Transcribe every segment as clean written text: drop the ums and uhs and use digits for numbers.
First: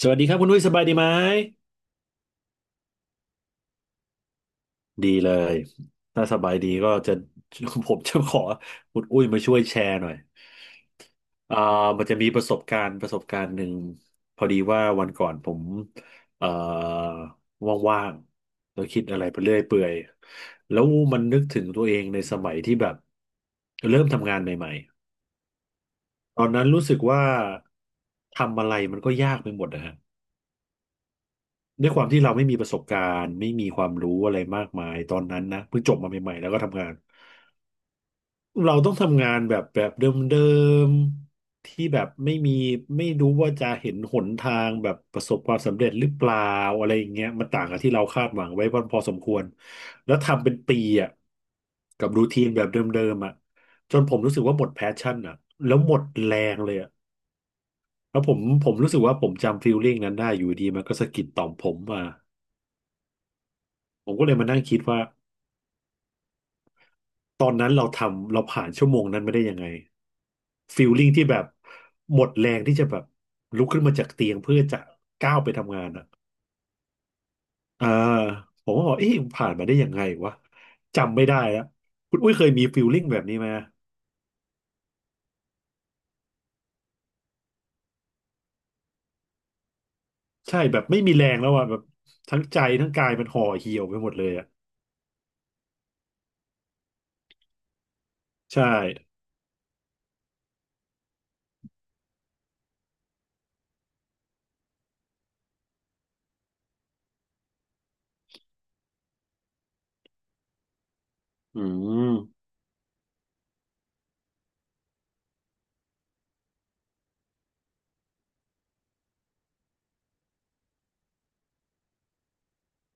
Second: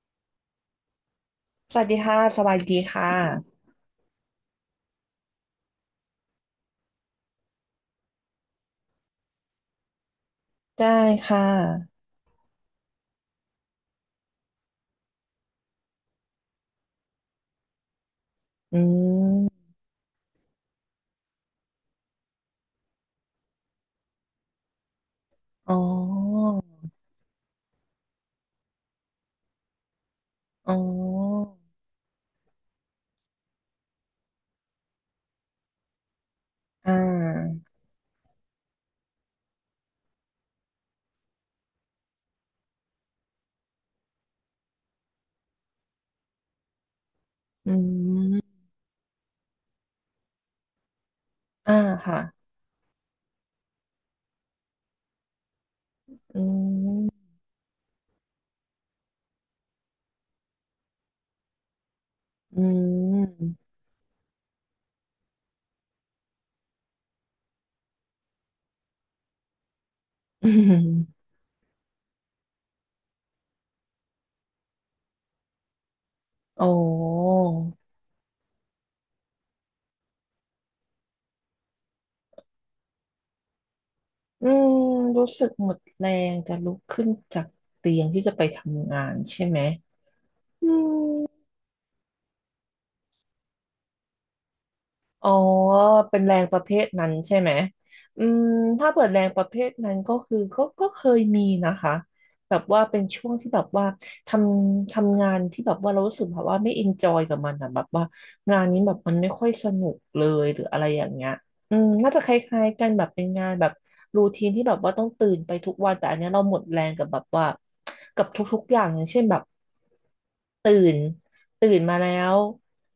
สวัสดีครับคุณนุ้ยสบายดีไหมสวัสดีค่ะสวัสดีค่ะดีเลยถ้าสบายดีก็จะ ผมจะขอคุณอุ้ยมาช่วยแชร์หน่อยได้ค่อ่าะมันจะมีประสบการณ์ประสบการณ์หนึ่งพอดีว่าวันก่อนผมเอ่อว่างๆอืแล้วคิดอะไรไปเรื่อยมเปื่อยแล้วมันนึกถึงตัวเองในสมัยที่แบบเริ่มทำงานใหม่อ๋อๆตอนนั้นรู้สึกว่าทำอะไรมันก็ยากไปหมดนะฮะ อ๋อด้วยความที่เราไม่มีประสบการณ์ไม่มีความรู้อะไรมากมายตอนนั้นนะเพิ่งจบมาใหม่ๆแล้วก็ทำงาอ่นาเราต้องทำงานแบบเดิมๆที่แบบไม่มีไม่รู้ว่าจะเห็นหนทางแบบประสบความสำเร็จหรือเปล่าอะไรอย่างเงี้ยมันต่างอืกับที่เราคาดหวังมไว้พอสมควรแล้วทำเป็นปีอ่ะอ่ากับรูทีค่ะ นแบบเดิมๆอ่ะจนผมรู้สึกว่าหมดแพชชั่นอ่ะแล้วหมดแรอืงเลยอ่ะมแล้วผมรู้สึกว่าผมจำฟีลลิ่งนั้นได้อยู่ดีมันก็สะกิดต่อมผมมาอืม ผมก็เลยมานั่งคิดว่า ตอนนั้นเราผ่านชั่วโมงนั้นมาได้ยังไง อืมฟีลลิ่งที่แบบหมดแรงที่จะแบบลุกขึ้นมาจากเตียงเพื่อจะก้าวไปทำงานอ่ะโอ้อ่าผมก็บอกเอ๊ะผ่านมาได้ยังไงวะจำไม่ได้แล้วคุณอุ้ยเคยมีฟีลลิ่งแบบนี้ไหมอืม รู้สึกหมดแรงจะลุกขึ้นจากเตียงที่จะไปทำงานใช่ไหมใช่อืแบบไม่มีแรงม แล้วอ่ะแบบทั้งใจทั้งกายมันห่อเหี่ยวไปหมดเลยอ่ะอ๋อ เป็นแรงประเภทนั้นใช่ไหมอืมใช่ถ้าเปิดแรงประเภทนั้นก็คือก็เคยมีนะคะ แบบว่าเป็นช่วงที่แบบว่าททำงานที่แบบว่าเรารู้สึกแบบว่าไม่อินจอยกับมันอะแบบว่างานนี้แบบมันไม่ค่อยสนุกเลยหรืออะไรอย่างเงี้ย อือืมน่ามจะคล้ายๆกันแบบเป็นงานแบบรูทีนที่แบบว่าต้องตื่นไปทุกวันแต่อันเนี้ยเราหมดแรงกับแบบว่ากับทุกๆอย่างอย่างเช่นแบบตื่นตื่นมาแล้ว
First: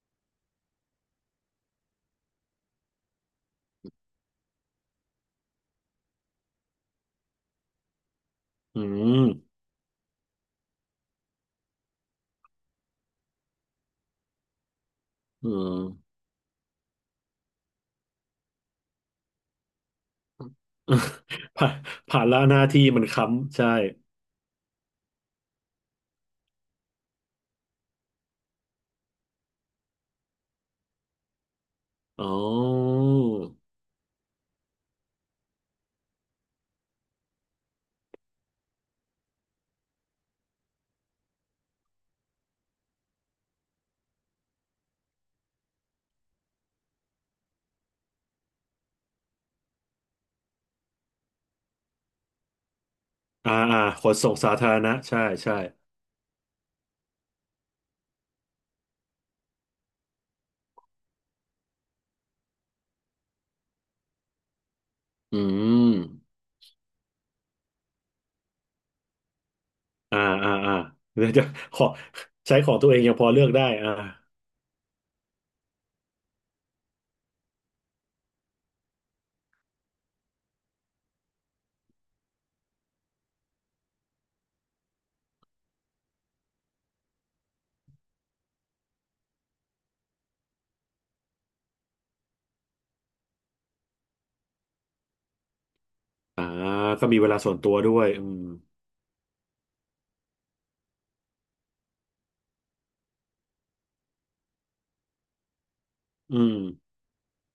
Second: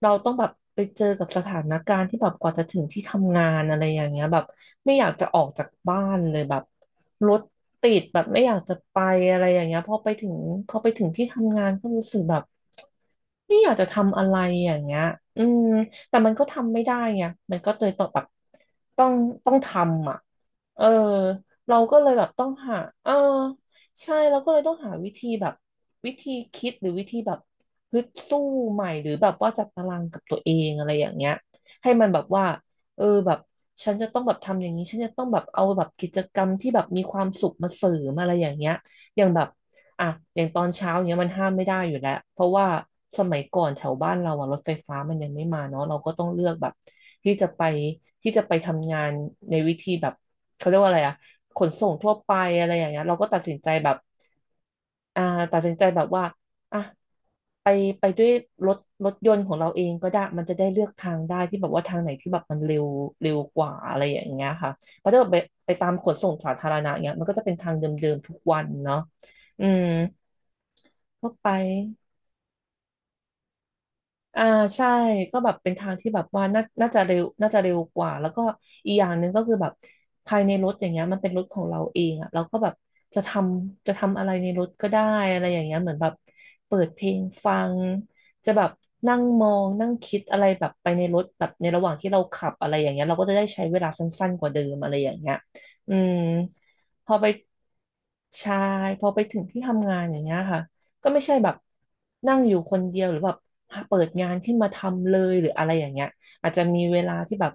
เราต้องแบบไปเจอกับสถานการณ์ที่แบบกว่าจะถึงที่ทำงานอะไรอย่างเงี้ยแบบไม่อยากจะออกจากบ้านเลยแบบรถติดแบบไม่อยากจะอืไปอะไรมอย่างเงี้ยพอไปถึงที่ทำงานก็รู้สึกแบบไม่อยากจะทำอะไรอย่างเงี้ยอือืม ม แต่มันก็ทำไม่ได้ไงมันก็เลยต้องแบบต้องต้องทำอ่ะเออ ผ่านเราก็เลยผ่าแบนบละต้องหน้าหาที่มันเออค้ำใช่ใช่เราก็เลยต้องหาวิธีแบบวิธีคิดหรือวิธีแบบฮึดสู้ใหม่หรือแบบว่าจัดตารางกับตัวเองอะไรอย่างเงี้ยให้มันแบอ๋บว่าเออ อแบบฉันจะต้องแบบทำอย่างนี้ฉันจะต้องแบบเอาแบบกิจกรรมที่แบบมีความสุขมาเสริมอะไรอย่างเงี้ยอย่างแบบ อ่ะอย่างตอนเช้าเนี้ยมันห้ามไม่ได้อยู่แล้วเพราะว่าสมัยก่อนแถวบ้านเราอะรถไฟฟ้ามันยังไม่มาเนาะเราก็ต้องเลือกแบบที่จะไปที่จะไปทำงานในวิธีแบบเขาเรียกว่าอะไรอะขนส่งทั่วไปอะไรอย่างเงี้ยเราก็ตัดสินใจแบบขนส่งสาธารณะใช่อ่าใช่ตัดสินใจแบบว่าอ่ะไปไปด้วยรถรถยนต์ของเราเองก็ได้มันจะได้เลือกทางได้ที่แบบว่าทางไหนที่แบบมันเร็วเร็วกว่าอะไรอย่างเงี้ยค่ะเพราะถ้าแบบอืไปตามมขนส่งสาธารณะเงี้ยมันก็จะเป็นทางเดิมๆทุกวันเนาะ อืมอ่าอ่าอ่าเดี๋ก็ยวจะไปขอใช้ของตัวเองยังพอเลือกได้อ่าอ่าใช่ก็แบบเป็นทางที่แบบว่าน่าจะเร็วกว่าแล้วก็อีกอย่างหนึ่งก็คือแบบภายในรถอย่างเงี้ยมันเป็นรถของเราเองอ่ะเราก็แบบจะทจะทำอะไรในรถก็ได้อะไรอย่างเงี้ยเหมือนแบบเปิดเพลงฟังจะแบบนั่งมองนั่งคิดอะไรแบบไปในรถแบบในระหว่างที่เราขับอะไรอย่างเงี้ยเราก็จะได้ใช้เวลาสั้นๆกว่าเดิมอะไรอย่างเงี้ยอืมอ่าก็พอมีไป เวลาส่วนตัวด้วยอืมใช่พอไปถึงที่ทำงานอย่างเงี้ยค่ะก็ไม่ใช่แบบนั่งอยู่คนเดียวหรือแบบเปิดงานขึ้นมาทำเลยหรืออะไรอย่างเงี้ยอือาจมจะมีเวลาที่แบบ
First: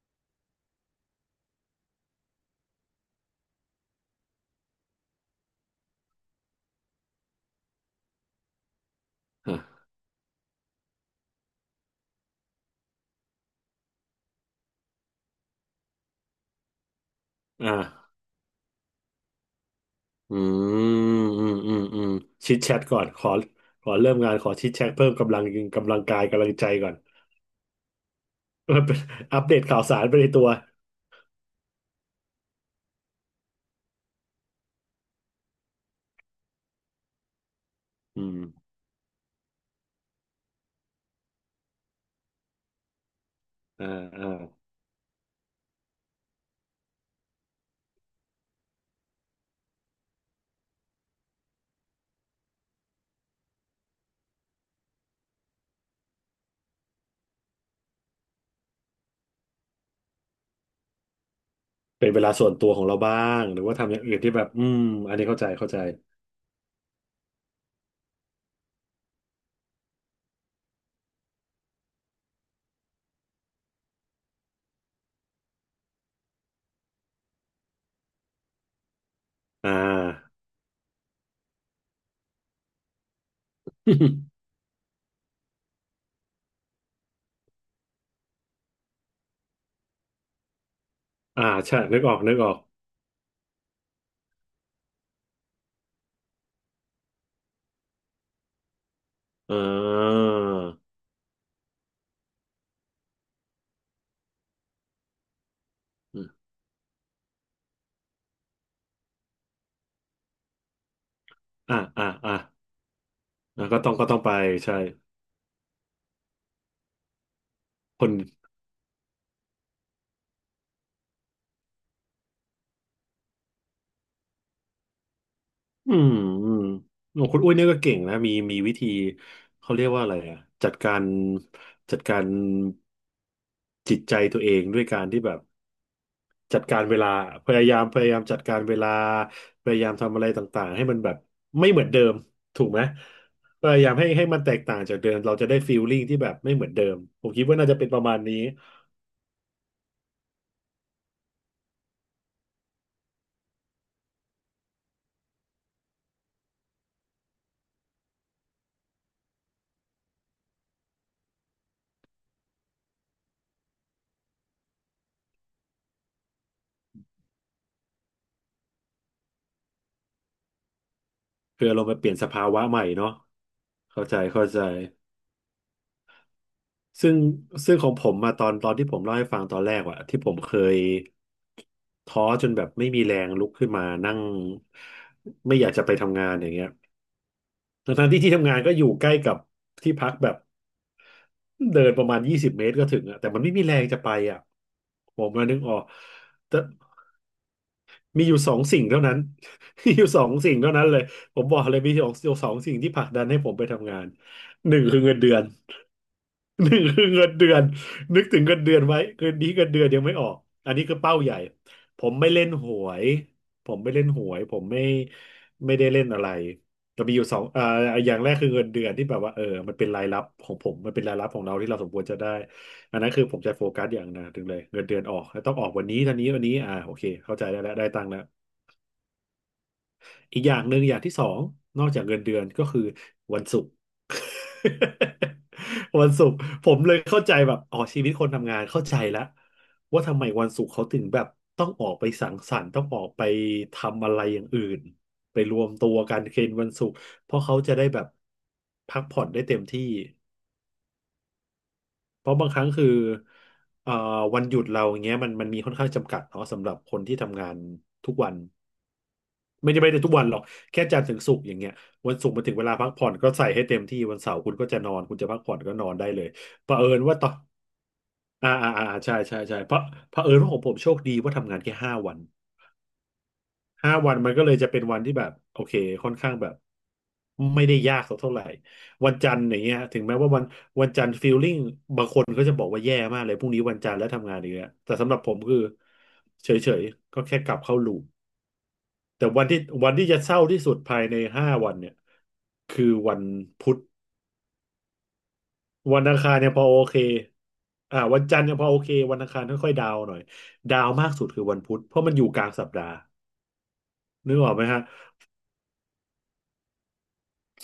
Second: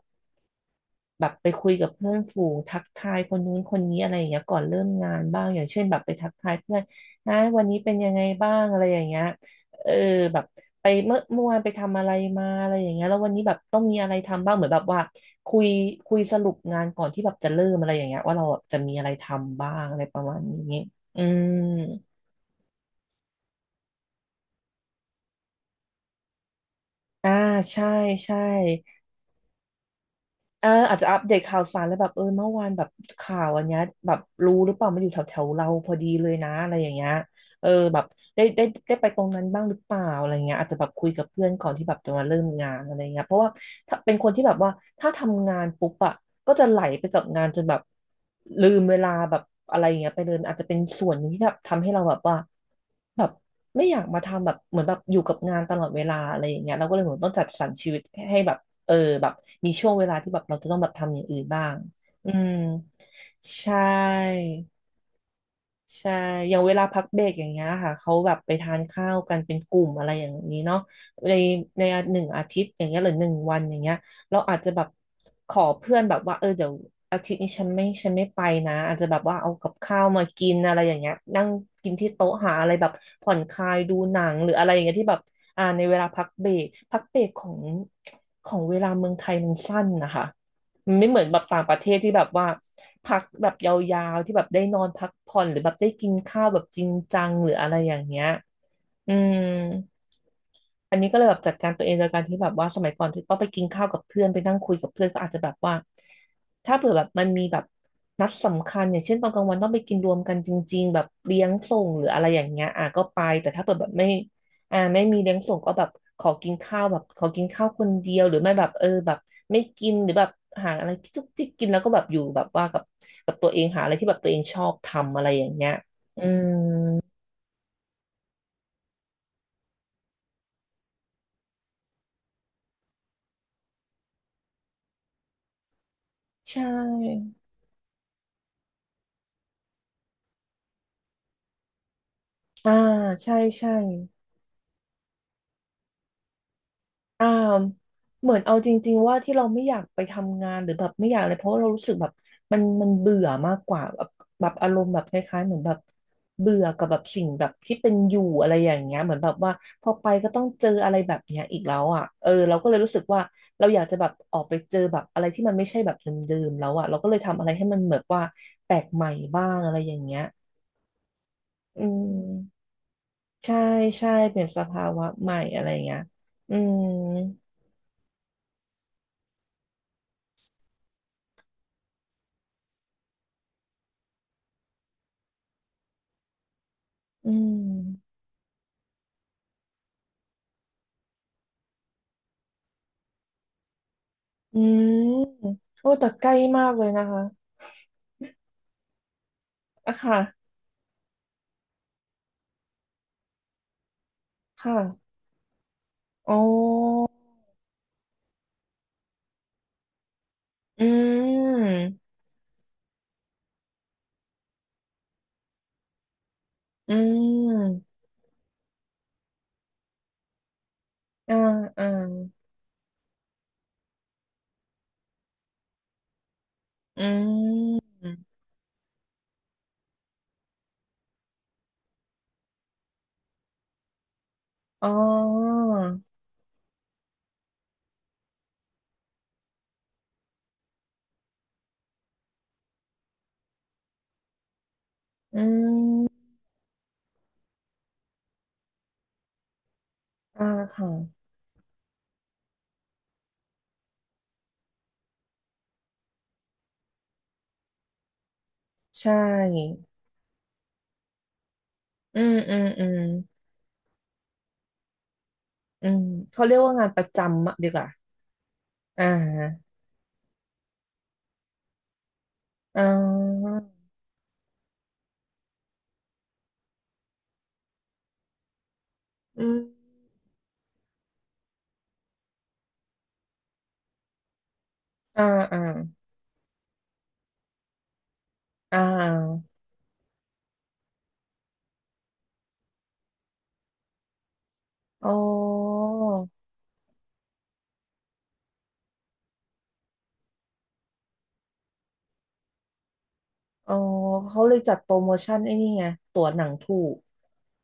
แบบไปคุยกับเพื่อนฝูงทักทายคนนู้นคนนี้อะไรอย่างเงี้ยก่อนเริ่มงานบ้างอย่างเช่นแบบไปทักทายเพื่อนนะวันนี้เป็นยังไงบ้างอะไรอย่างเงี้ยอ่าเออแบบไปเมื่อวานไปทำอะไรมาอะไรอย่างเงี้ยแล้ววันนี้แบบต้องมีอะไรทำบ้างเหมือนแบบว่าคุยคุยสรุปงานก่อนที่แบบจะเริ่อ่มอะไรอย่างเงี้ายว่าเราจะมีอะไรทำบ้างอะไรประอืมาณนี้อืมอืมมอืมอืมชิดแชทก่อนขอเริ่มงานขอชิดแชทเพิ่มกำลังกายกำลังใจก่อน อ่าใช่ใช่ มันเป็นอัปเดตข่าวสารไปในตัวเอออาจจะอัปเดตข่าวสารแล้วแบบเออเมื่อวานแบบข่าวอันเนี้ยแบบรู้หรือเปล่ามันอยู่แถวแถวเราพอดีเลยนะอะไรอย่างเงี้ยเออแบบอืมได้ไปตรงนั้นบ้างหรือเปล่าอะไรเงี้ยอาจจะแบบคุยกับเพื่อนก่อนที่แบบจะมาเริ่มงานอะไรเงี้ยเพราะว่าอ่าถ้าเป็นอ่าคนที่แบบว่าถ้าทำงานปุ๊บอะก็จะไหลไปกับงานจนแบบลืมเวลาแบบอะไรเงี้ยไปเลยอาจจะเป็นส่วนหนึงที่แบบทำให้เราแบบว่าแบบไม่อยากมาทำแบบเหมือนแบบอยู่กับงานตลอดเวลาอะไรอย่างเงี้ยเราก็เลยเหมือนต้องจัดสรรชีวิตให้แบบ เออแบบมีช่วงเวลาที่แบบเราจะต้องแบบทำอย่างอื่นบ้างเป็นเวอืลาส่มวนตัวของเราบ้างหรือใช่ ว่าทำอย่างอื่นที่แบบอืมอันนี้เข้าใจเข้าใจใช่อย่างเวลาพักเบรกอย่างเงี้ยค่ะเขาแบบไปทานข้าวกันเป็นกลุ่มอะไรอย่างนี้เนาะในในหนึ่งอาทิตย์อย่างเงี้ยหรือหนึ่งวันอย่างเงี้ยเราอาจจะแบบขอเพื่อนแบบว่าเออเดี๋ยวอาทิตย์นี้ฉันไม่ไปนะอาจจะแบบว่าเอากัอ่า บข้าวมากินอะไรอย่างเงี้ยนั่งกินที่โต๊ะหาอะไรแบบผ่อนคลายดูหนัง หรืออะไรอย่างเงี้ยที่แบบอ่าในเวลาพักเบรกของเวลาเมืองไทยมันสั้นนะคะ มันไม่เหมือนแบบต่างปใช่ระเทศนึกอที่อกแบบนึกว่าออกพักแบบยาวๆที่แบบได้นอนพักผ่อนหรือแบบได้กินข้าวแบบจริงจังหรืออะไรอย่างเงี้ยอืม อ่าอันนี้ก็เลยแบบจัดการตัวเองโดยการที่แบบว่าสมัยก่อนที่ต้องไปกินข้าวกับเพื่อนไปนั่งคุยกับเพื่อนก็อาจจะแบบว่าอถ้าเผื่อแบบมันมีแบบนัดสำคัญอย่างเช่นตอนกลางวันต้องไปกินรวมกันจริงๆแบบเลี้ยงส่่างหรือ่าออะไรอ่าอย่างเงี้ยอ่ะก็ไปแต่ถ้าเผื่อก็แบต้บองก็ไม่ต้องไปใช่อ่าไม่มีเลี้ยงส่งก็แบบขอกินข้าวแบบขอกินข้าวคนคเดีนยวหรือไม่แบบเออแบบไม่กินหรือแบบหาอะไรที่จุกจิกกินแล้วก็แบบอยู่แบบว่ากับตัวเองหาอะไรที่แบบตัวเองชอบทำอะไรอย่างเงี้ยอืมอืมอืมโอ้คุณอุ้ยเนี่ยก็เก่งนะมีวิธีเขาเรียกว่าอะไรอ่ะจัดการจิตใจตัวเองด้วยการที่แบบจัใช่ดการเวลาพยายามจัดการเวลาพยายามทำอะไรต่างๆให้มันแบบไม่เหมือนเดิมถูกอ่าไหมใช่พใช่ ยายามให้มันแตกต่างจากเดิมเราจะได้ฟีลลิ่งที่แบบไม่เหมือนเดิมผอ่ามคิดว่าน่าจะเป็นประมาณเหมืนี้ อนเอาจริงๆว่าที่เราไม่อยากไปทำงานหรือแบบไม่อยากอะไรเพราะว่าเรารู้สึกแบบมันเบื่อมากกว่าแบบแบบอารมณ์แบบคล้ายๆเหมือนแบบเบื่อกับแบบสิ่งแบบที่เป็นอยู่อะไรอย่างเงี้ยเหมือนแบบว่าพอไปก็ต้องเจออะไรแบบเนี้ยอีกแล้วอ่ะเออเราก็เลยรู้สึกว่าเราอยากจะแบบออกไปเจอแบบอะไรที่มันไม่ใช่แบบเดิมๆแล้วอ่ะเราก็เลยทำอะไรให้มันเหมือนว่าแปลกใหม่บ้างอะไรอย่างเงี้ยคืออืเรามาเปลี่ยนสภาวะมใหม่เนาะใช่เข้าใช่ใจเปลี่เข้ายนใจสภาวะใหม่อะไรอย่างเงี้ยอืมซึ่งซึ่งของผมมาตอนที่ผมเล่าให้ฟังตอนแรกอะที่ผมเคยท้อจนแบบไม่มีแรงลุกขึ้นมานั่งไม่อยากจะไปทำงานอย่างเงี้ยอืทั้งๆม ที่ที่ทำงานก็อยู่ใกล้กับที่พักแบบเดินประมาณ20 เมตรก็ถึงอะแต่มันไม่มีแรงจะไปอะอืมผมมานึกออกโอ้แต่ใกล้แต่มากเลยนะคะมีอยู่สองสิ่งเท่านั้น มีอะอยู่ค่ะสองสิ่งเท่านั้นเลยผมบอกเลยมีสองสิ่งที่ผลักดันให้ผมไปทำงานหค่ะนึ่งคือเงินเดือน อ๋อหนึ่งคือเงินเดือนนึกถึงเงินเดือนไว้คืนนี้เงินเดือนยังไม่ออกอันอืนี้คือเป้าใหญ่ผมมไม่เล่นหวยผมไม่ได้เล่นอะไรอืแต่มีอยู่สองอ่ามอย่างแรกคือเงินเดือนที่แบบว่าเออมันเป็นรายรับของผมมันเป็นรายรับอ่าของเราที่เราอ่าสมควรจะได้อันนั้นคือผมจะโฟกัสอย่างหนะถึงเลยเงินเดือนออกแล้วต้องออกวันนี้เท่านี้วันนี้อ่าโออืเคเข้าใจได้แล้วได้มตังค์แล้ว อีกอย่างหนึ่งอย่างที่สองนอกจากเงินเดือนก็คือวันศุกร์ อ๋อ วันศุกร์ผมเลยเข้าใจแบบอ๋อชีวิตคนทำงานเข้าใจแล้วว่าทำไมวันศุกร์เขาถึงแบบต้องออกไปสังสรรค์ต้องออกไปทำอะไรอย่างอื่นไปอืรวมตัวกัมนเคนวันศุกร์เพราะเขาจะได้แบบพักผ่อนได้เต็มที่อ่าค่ะเพราะบางครั้งคือเอ่อวันหยุดเราอย่างเงี้ยมันมีค่อนข้างจำกัดเนาะสำหรับคนที่ทำงานทุกวัน ใชไม่่ได้ไม่ได้ทุกวันหรอกแค่จันทร์ถึงศุกร์อย่างเงี้ยวันอืศุกมร์มาถึอืงมเวลาอืพักมผ่อนก็ใส่ให้เต็มที่วันเสาร์คุณก็จะนอนคุณจะพักผ่อนก็นอือนมได้เลยเขาเรียกเผว่างาอินปญระว่าต่อจำอะดีกว่าอ่าอ่าอ่าอ่ใช่ใช่ใช่าเพราะเผอิญว่าของผมโชคดีว่าทำงานแค่ห้าวันอ่าห้าวันมันก็เลยจะเป็นวันที่แบบโอเคค่อนข้างแบบไม่ได้ยากสักเท่าไหร่วันจันทร์อือมย่างเงี้ยถึงแม้ว่าวันจันทร์ฟีลลิ่งบางคนก็จะบอกว่าแย่มากเลยพรุ่งนี้วันจันทร์แล้วทำงานอีกแล้วแต่สำหรับอ่าผมคือ่าอเฉยๆก็แค่กลับเข้าลูป อ่แต่วันาที่วันที่จะเศร้าที่สุดภายในห้าวันเนี่ยคือวันพุธอ๋อวันอังคารเนี่ยพอโอเควันจันทร์เนี่ยพอโอเควันอังคารค่อยๆดาวน์หน่อยดาวน์มากสุดคือวันพุธเพราะมันอยู่กลางสัปดาห์อ๋อนึกเขาอเลอกยไหมจัดฮะ โปรโมชั่นไอ้นี่ไงตั๋วหนังถูก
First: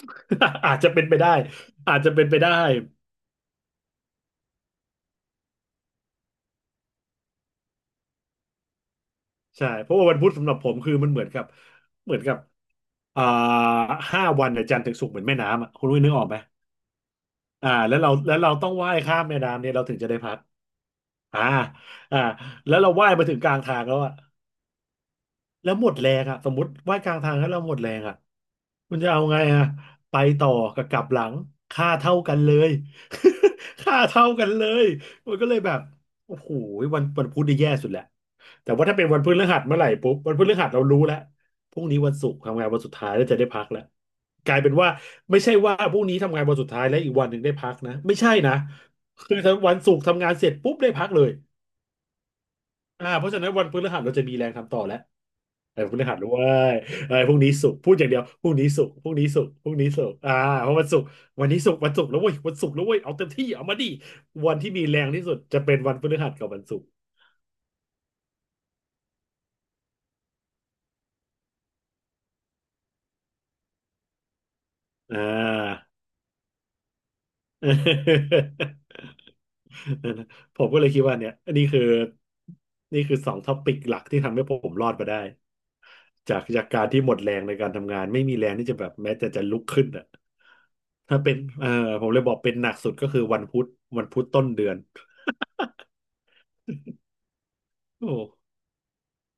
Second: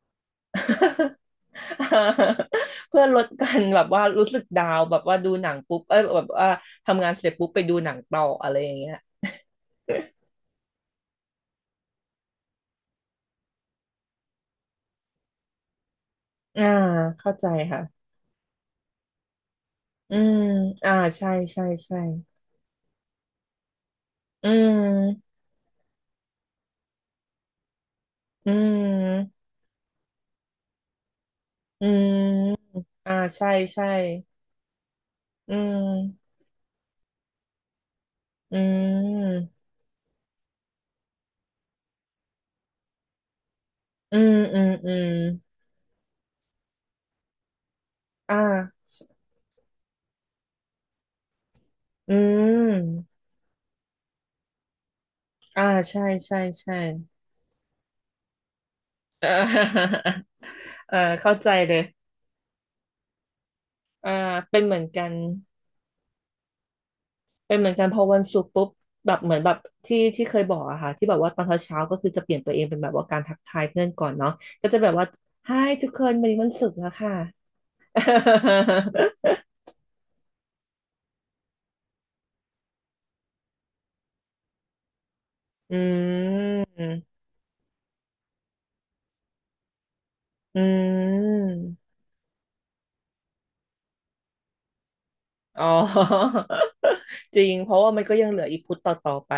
อาจจะเป็นไปได้อาจจะเป็นไปได้เพื่อลดการแบบว่ารู้สึกดาวน์แบบว่าดูหนังปุ๊บเอ้ยแบบว่าทำงานเสร็จปุ๊บไปดูหนังต่ออะไรอย่างเงี้ยใช่เพราะว่าวันพุธสำหรับผมคือมันเหมือนกับเหมือนกับอ่าห้าวันเนี่ยจันทร์ถึงศุกร์เหมือนแม่น้ำอ่ะคุณรู้ยนึกออกไหมอ่าเข้าใจแล้วค่ะเราแล้วเราต้องว่ายข้ามแม่น้ำเนี่ยเราถึงจะอืได้พัมกอ่าใช่อ่าใช่ใช่อ่าแล้วเราว่ายมาถึงกลางทางแล้วอ่ะ อืมแล้วหมดแรงอ่ะสมมติว่ายกลางทางแล้วเราหมดแรงอ่ะอืคุณจะเอาไงมอ่ะไปต่อกับกลับหลังอืค่ามเท่ากันเลย อ่าใช่ ใช่ค่าเท่ากันเลยมันก็อืเลยแบบมโอ้โหวันพุธนี่แย่สุดแหละอืแต่ว่าถ้าเป็นวันพฤมหัสเมื่อไหร่ปุ๊บวันพฤหัสเรารู้แล้วพรุ่งนี้วันศุกร์ทำงานวันสุดท้ายแล้วจะได้พักแล้วอืมกลาอืยมเป็นว่าอืมไม่ใช่ว่าพรุ่งนี้ทำงานวันสุดท้ายแล้วอีกวันหนึ่งได้พักนะไม่ใช่อ่นะาคือถ้าวันศุกร์ทำงานเสร็จปุ๊บได้พักเลยอืมเพราะฉะนั้นวันพฤหัสเราจะมีแรงทำต่อแล้ว อ่าเออพใช่ฤหัสด้ใช่วยใช่เออพรุ่งนี้ศุกร์พูดอย่างเดียวพรุ่งนี้ศุกร์พรุ่งเนี้ศุกร์พรุ่งนี้ออศุกร์เพราะวันเอศุอกร์เข้าวันใจนี้ศุเลกร์ยวันศุกร์แล้วเว้ยวันศุกร์แล้วเว้ยเอาเต็มที่เอามาดิอ่าวันเป็นที่เหมือมีนแรกังน ที่สุดจะเป็นวันพฤหัสกับวันศุกร์เป็นเหมือนกันพอวันศุกร์ปุ๊บแบบเหมือนแบบที่เคยบอกอะค่ะที่แบบว่าตอนเช้าเช้าก็คือจะเปลี่ยนตัวเองเป็นแบบว่าการทักทายเพื่อนก่อนเนาะก็จะแบบว่า อ่า Hi ทุกคนวันนี้วันศุกร์แล้วค่ะ ผมก็เลยคิดว่าเนี่ยนี่คือนี่คือสองท็อปิกหลักที่ทำให้ผมรอดมาได้อืจากการที่หมมดแรงในการทำงานไม่มีแรงที่จะแบบแม้แต่จะลุกขึ้นอ่ะอืถ้าเป็นมผมเลยบอกเป็นหนักสุดก็คือวันพุธวันพุธต้นเดือน อ๋ อ จริงเพราะว่ามันโอ้ก็ยังเหลืออีกพุธต่อๆไป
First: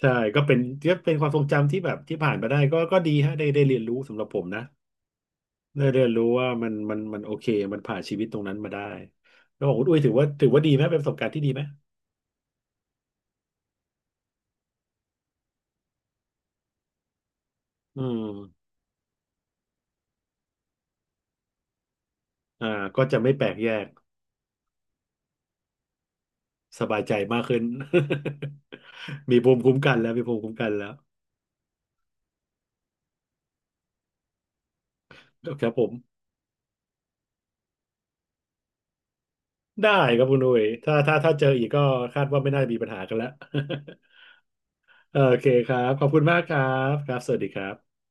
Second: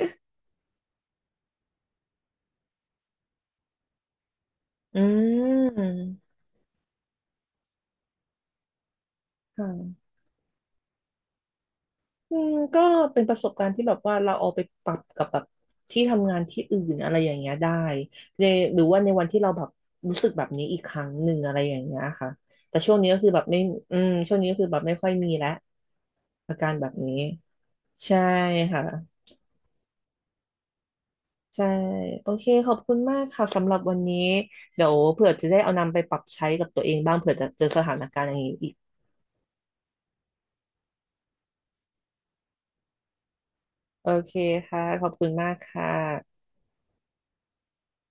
ใช่ก็เป็นก็เป็นความทรงจำที่แบบที่ผ่านมาได้ก็ดีฮะได้เรียนรู้สำหรับผมนะอืได้เรียนรู้มว่ามันโอเคมันผ่านชีวิตตรงนั้นมาได้คแล้วของคุณอุ้ยถื่ะ อว่าถือว่าดีไหมเป็นประสบการณ์ที่ดีไหมอืมก็เป็นประสบการณ์ที่แบบว่าเราเอาไปปรับกับแบบที่ทำงานที่อื่นอะไรอย่างเงี้ยได้อืในมหรือว่าในวันที่เราแบบรู้สึกแบบนี้อีกครั้งหนึ่งอะไรอย่างเงี้ยค่ะอ่าแต่ช่วงก็นี้ก็จะคือไม่แบแปบลกไม่แยกอืมช่วงนี้ก็คือแบบไม่ค่อยมีแล้วอาการสแบบบายใจนี้มากขึ้น ใช่ค่ะ มีภูมิคุ้มกันแล้วมีภูมิคุ้มกันแล้วใช่โอเคขอบคุณมากค่ะสำหรับวันนี้เดี๋ยวเผื่อจะได้ครัเอาบผนำมไปปรับใช้กับตัวเองบ้างเผื่อจะเจอสถานการณ์อย่างนี้อีกได้ครับคุณอุ้ยถ้าเจออีกก็คาดว่าไม่น่ามีปัญหากันแล้ว โอเคค่ะขอบ โอคุณเคมากครัค่ะบขอบคุณมากครับสวัสดีครับ